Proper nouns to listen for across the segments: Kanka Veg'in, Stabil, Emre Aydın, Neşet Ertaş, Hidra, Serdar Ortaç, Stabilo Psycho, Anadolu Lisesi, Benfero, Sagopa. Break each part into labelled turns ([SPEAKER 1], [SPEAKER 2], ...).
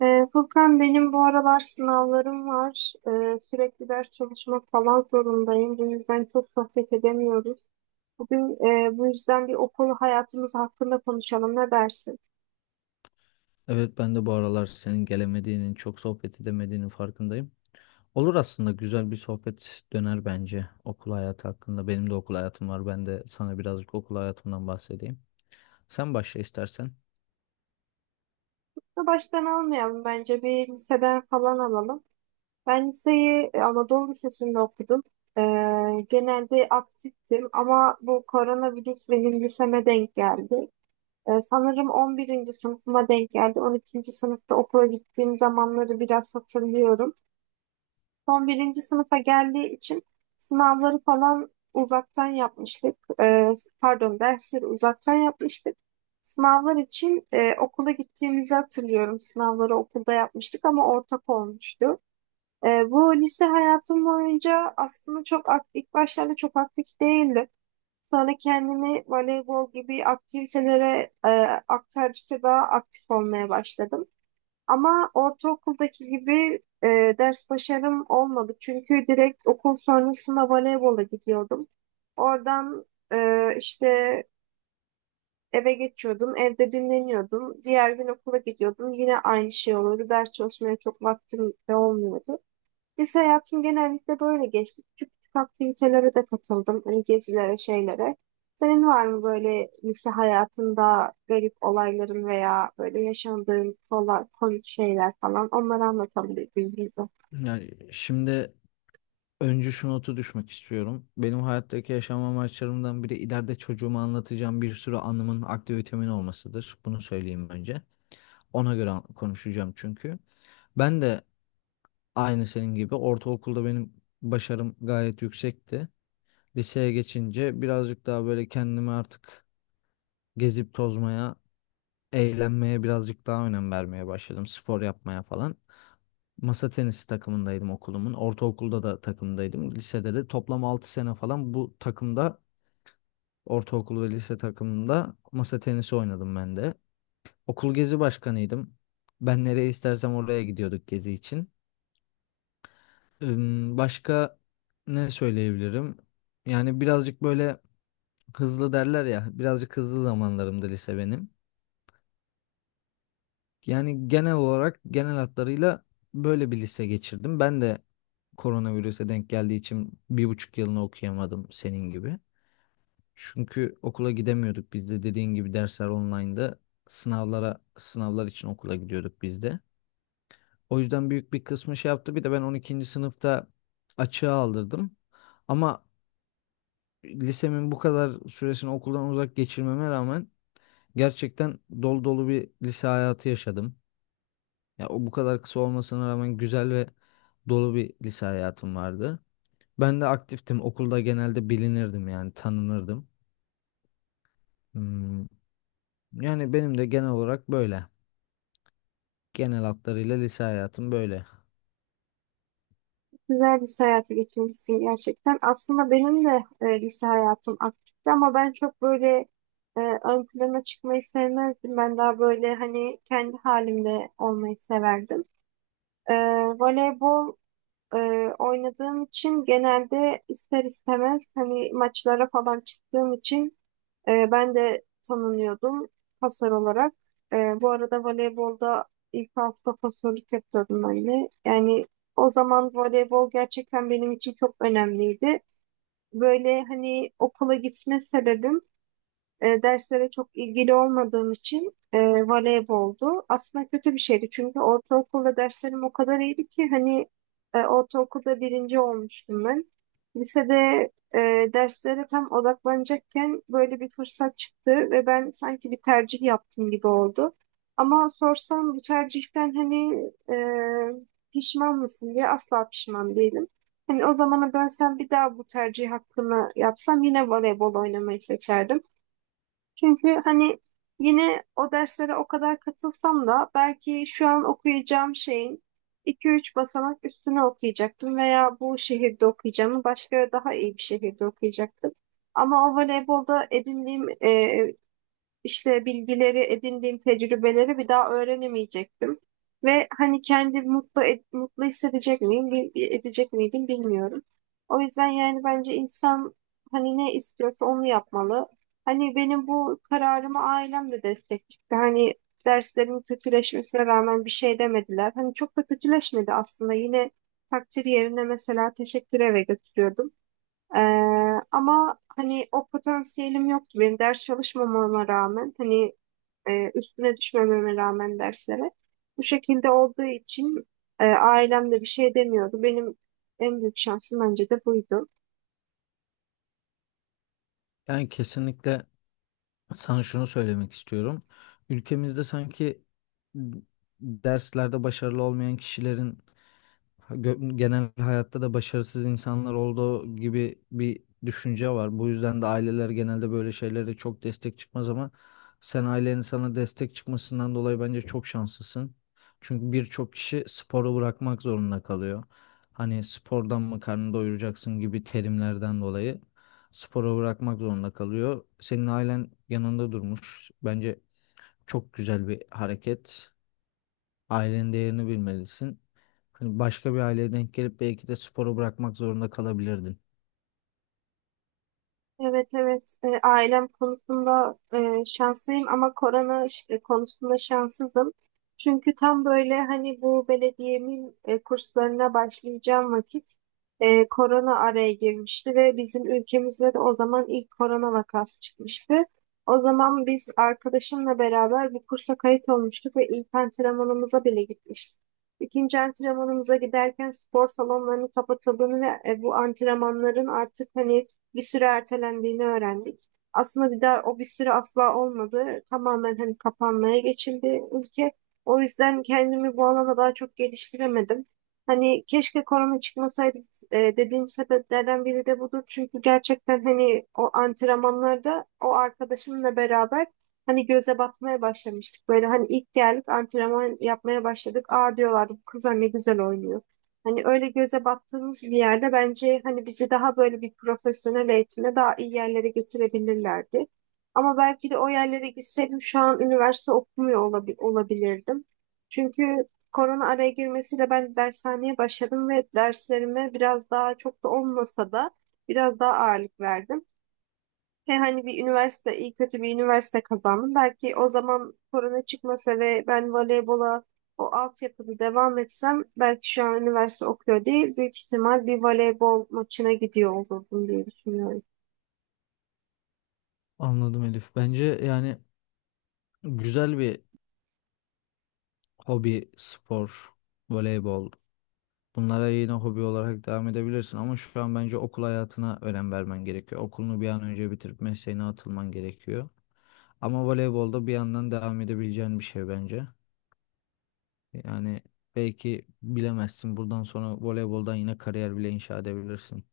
[SPEAKER 1] Furkan, benim bu aralar sınavlarım var. Sürekli ders çalışmak falan zorundayım. Bu yüzden çok sohbet edemiyoruz. Bugün bu yüzden bir okul hayatımız hakkında konuşalım. Ne dersin?
[SPEAKER 2] Evet ben de bu aralar senin gelemediğinin, çok sohbet edemediğinin farkındayım. Olur, aslında güzel bir sohbet döner bence okul hayatı hakkında. Benim de okul hayatım var. Ben de sana birazcık okul hayatımdan bahsedeyim. Sen başla istersen.
[SPEAKER 1] Da baştan almayalım bence. Bir liseden falan alalım. Ben liseyi Anadolu Lisesi'nde okudum. Ee, Genelde aktiftim ama bu koronavirüs benim liseme denk geldi. Sanırım 11. sınıfıma denk geldi. 12. sınıfta okula gittiğim zamanları biraz hatırlıyorum. Son birinci sınıfa geldiği için sınavları falan uzaktan yapmıştık. Ee, Pardon, dersleri uzaktan yapmıştık. Sınavlar için okula gittiğimizi hatırlıyorum. Sınavları okulda yapmıştık ama ortak olmuştu. Bu lise hayatım boyunca aslında çok ilk başlarda çok aktif değildi. Sonra kendimi voleybol gibi aktivitelere aktardıkça daha aktif olmaya başladım. Ama ortaokuldaki gibi ders başarım olmadı. Çünkü direkt okul sonrasında voleybola gidiyordum. Oradan işte eve geçiyordum, evde dinleniyordum. Diğer gün okula gidiyordum. Yine aynı şey oluyordu. Ders çalışmaya çok vaktim de olmuyordu. Biz hayatım genellikle böyle geçti. Küçük küçük aktivitelere de katıldım. Hani gezilere, şeylere. Senin var mı böyle lise hayatında garip olayların veya böyle yaşandığın kolay, komik şeyler falan? Onları anlatalım birbirimize.
[SPEAKER 2] Yani şimdi önce şu notu düşmek istiyorum. Benim hayattaki yaşam amaçlarımdan biri ileride çocuğuma anlatacağım bir sürü anımın, aktivitemin olmasıdır. Bunu söyleyeyim önce. Konuşacağım çünkü. Ben de aynı senin gibi ortaokulda benim başarım gayet yüksekti. Liseye geçince birazcık daha böyle kendimi artık gezip tozmaya, eğlenmeye birazcık daha önem vermeye başladım. Spor yapmaya falan. Masa tenisi takımındaydım okulumun. Ortaokulda da takımdaydım. Lisede de toplam 6 sene falan bu takımda, ortaokul ve lise takımında masa tenisi oynadım ben de. Okul gezi başkanıydım. Ben nereye istersem oraya gidiyorduk gezi için. Başka ne söyleyebilirim? Yani birazcık böyle hızlı derler ya, birazcık hızlı zamanlarımdı lise benim. Yani genel olarak, genel hatlarıyla böyle bir lise geçirdim. Ben de koronavirüse denk geldiği için 1,5 yılını okuyamadım senin gibi. Çünkü okula gidemiyorduk biz de, dediğin gibi dersler online'da, sınavlar için okula gidiyorduk biz de. O yüzden büyük bir kısmı şey yaptı. Bir de ben 12. sınıfta açığa aldırdım. Ama lisemin bu kadar süresini okuldan uzak geçirmeme rağmen gerçekten dolu dolu bir lise hayatı yaşadım. Ya o bu kadar kısa olmasına rağmen güzel ve dolu bir lise hayatım vardı. Ben de aktiftim. Okulda genelde bilinirdim, yani tanınırdım. Hmm, Yani benim de genel olarak böyle. Genel hatlarıyla lise hayatım böyle.
[SPEAKER 1] Güzel lise hayatı geçirmişsin gerçekten. Aslında benim de lise hayatım aktifti ama ben çok böyle ön plana çıkmayı sevmezdim. Ben daha böyle hani kendi halimde olmayı severdim. E, Voleybol e, oynadığım için genelde ister istemez hani maçlara falan çıktığım için ben de tanınıyordum, pasör olarak. Bu arada voleybolda ilk hafta pasörlük yapıyordum ben de. Yani o zaman voleybol gerçekten benim için çok önemliydi. Böyle hani okula gitme sebebim, derslere çok ilgili olmadığım için, voleyboldu. Aslında kötü bir şeydi çünkü ortaokulda derslerim o kadar iyiydi ki hani ortaokulda birinci olmuştum ben. Lisede e, derslere tam odaklanacakken böyle bir fırsat çıktı ve ben sanki bir tercih yaptım gibi oldu. Ama sorsam bu tercihten hani e, pişman mısın diye, asla pişman değilim. Hani o zamana dönsem bir daha bu tercih hakkını yapsam yine voleybol oynamayı seçerdim. Çünkü hani yine o derslere o kadar katılsam da belki şu an okuyacağım şeyin iki üç basamak üstüne okuyacaktım veya bu şehirde okuyacağımı başka daha iyi bir şehirde okuyacaktım. Ama o voleybolda edindiğim işte bilgileri, edindiğim tecrübeleri bir daha öğrenemeyecektim. Ve hani kendimi mutlu hissedecek miyim, edecek miydim bilmiyorum. O yüzden yani bence insan hani ne istiyorsa onu yapmalı. Hani benim bu kararımı ailem de destek çıktı. Hani derslerimin kötüleşmesine rağmen bir şey demediler. Hani çok da kötüleşmedi aslında. Yine takdir yerine mesela teşekkür eve götürüyordum. Ee, Ama hani o potansiyelim yoktu benim ders çalışmamama rağmen, hani üstüne düşmememe rağmen derslere, bu şekilde olduğu için ailem de bir şey demiyordu. Benim en büyük şansım bence de buydu.
[SPEAKER 2] Yani kesinlikle sana şunu söylemek istiyorum. Ülkemizde sanki derslerde başarılı olmayan kişilerin genel hayatta da başarısız insanlar olduğu gibi bir düşünce var. Bu yüzden de aileler genelde böyle şeylere çok destek çıkmaz ama sen ailenin sana destek çıkmasından dolayı bence çok şanslısın. Çünkü birçok kişi sporu bırakmak zorunda kalıyor. Hani spordan mı karnını doyuracaksın gibi terimlerden dolayı sporu bırakmak zorunda kalıyor. Senin ailen yanında durmuş. Bence çok güzel bir hareket. Ailenin değerini bilmelisin. Hani başka bir aileye denk gelip belki de sporu bırakmak zorunda kalabilirdin.
[SPEAKER 1] Evet, evet. Ailem konusunda şanslıyım ama korona konusunda şanssızım. Çünkü tam böyle hani bu belediyemin kurslarına başlayacağım vakit korona araya girmişti ve bizim ülkemizde de o zaman ilk korona vakası çıkmıştı. O zaman biz arkadaşımla beraber bir kursa kayıt olmuştuk ve ilk antrenmanımıza bile gitmiştik. İkinci antrenmanımıza giderken spor salonlarının kapatıldığını ve bu antrenmanların artık hani bir süre ertelendiğini öğrendik. Aslında bir daha o bir süre asla olmadı. Tamamen hani kapanmaya geçildi ülke. O yüzden kendimi bu alana daha çok geliştiremedim. Hani keşke korona çıkmasaydı dediğim sebeplerden biri de budur. Çünkü gerçekten hani o antrenmanlarda o arkadaşımla beraber hani göze batmaya başlamıştık. Böyle hani ilk geldik, antrenman yapmaya başladık. Aa, diyorlardı, bu kızlar ne güzel oynuyor. Hani öyle göze battığımız bir yerde bence hani bizi daha böyle bir profesyonel eğitimle daha iyi yerlere getirebilirlerdi. Ama belki de o yerlere gitseydim şu an üniversite olabilirdim. Çünkü korona araya girmesiyle ben dershaneye başladım ve derslerime biraz daha, çok da olmasa da, biraz daha ağırlık verdim. He, hani bir üniversite, iyi kötü bir üniversite kazandım. Belki o zaman korona çıkmasa ve ben voleybola o altyapıda devam etsem belki şu an üniversite okuyor değil, büyük ihtimal bir voleybol maçına gidiyor olurdum diye düşünüyorum.
[SPEAKER 2] Anladım Elif. Bence yani güzel bir hobi, spor, voleybol. Bunlara yine hobi olarak devam edebilirsin ama şu an bence okul hayatına önem vermen gerekiyor. Okulunu bir an önce bitirip mesleğine atılman gerekiyor. Ama voleybolda bir yandan devam edebileceğin bir şey bence. Yani belki bilemezsin. Buradan sonra voleyboldan yine kariyer bile inşa edebilirsin.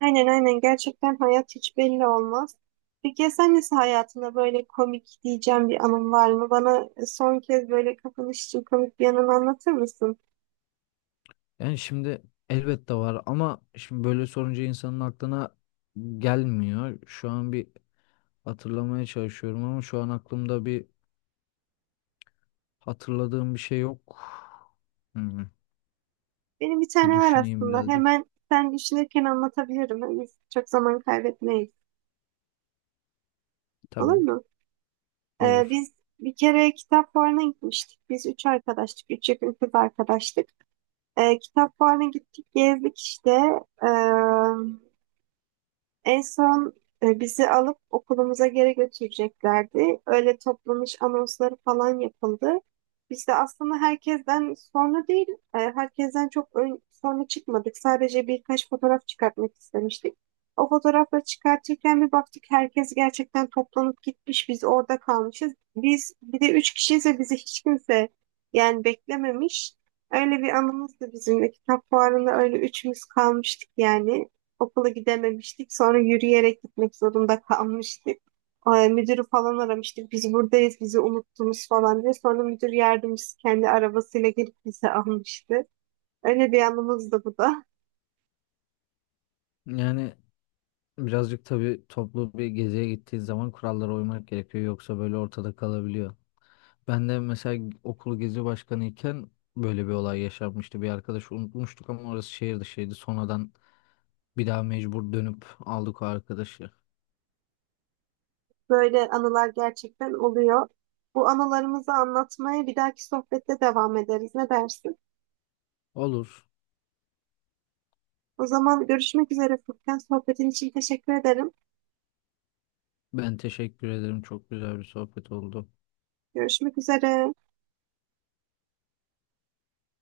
[SPEAKER 1] Aynen, aynen, gerçekten hayat hiç belli olmaz. Peki ya sen nasıl, hayatında böyle komik diyeceğim bir anın var mı? Bana son kez böyle kapanış için komik bir anını anlatır mısın?
[SPEAKER 2] Yani şimdi elbette var ama şimdi böyle sorunca insanın aklına gelmiyor. Şu an bir hatırlamaya çalışıyorum ama şu an aklımda bir hatırladığım bir şey yok. Hmm,
[SPEAKER 1] Benim bir
[SPEAKER 2] Bir
[SPEAKER 1] tane var
[SPEAKER 2] düşüneyim
[SPEAKER 1] aslında.
[SPEAKER 2] birazcık.
[SPEAKER 1] Hemen sen düşünürken anlatabilirim. Hani biz çok zaman kaybetmeyiz. Olur
[SPEAKER 2] Tabii,
[SPEAKER 1] mu?
[SPEAKER 2] olur.
[SPEAKER 1] Biz bir kere kitap fuarına gitmiştik. Biz üç arkadaştık. Üç yakın kız arkadaştık. Kitap fuarına gittik, gezdik işte. Ee, En son bizi alıp okulumuza geri götüreceklerdi. Öyle toplanış anonsları falan yapıldı. Biz de aslında herkesten sonra değil, herkesten çok ön, sonra çıkmadık. Sadece birkaç fotoğraf çıkartmak istemiştik. O fotoğrafları çıkartırken bir baktık, herkes gerçekten toplanıp gitmiş. Biz orada kalmışız. Biz bir de üç kişiyiz ve bizi hiç kimse, yani, beklememiş. Öyle bir anımızdı bizim de, kitap fuarında öyle üçümüz kalmıştık yani. Okula gidememiştik. Sonra yürüyerek gitmek zorunda kalmıştık. Müdürü falan aramıştık. Biz buradayız, bizi unuttunuz falan diye. Sonra müdür yardımcısı kendi arabasıyla gelip bizi almıştı. Öyle bir anımız da bu da.
[SPEAKER 2] Yani birazcık tabii toplu bir geziye gittiğin zaman kurallara uymak gerekiyor, yoksa böyle ortada kalabiliyor. Ben de mesela okul gezi başkanıyken böyle bir olay yaşanmıştı. Bir arkadaşı unutmuştuk ama orası şehir dışıydı. Sonradan bir daha mecbur dönüp aldık o arkadaşı.
[SPEAKER 1] Böyle anılar gerçekten oluyor. Bu anılarımızı anlatmaya bir dahaki sohbette devam ederiz. Ne dersin?
[SPEAKER 2] Olur.
[SPEAKER 1] O zaman görüşmek üzere Furkan. Sohbetin için teşekkür ederim.
[SPEAKER 2] Ben teşekkür ederim. Çok güzel bir sohbet oldu.
[SPEAKER 1] Görüşmek üzere.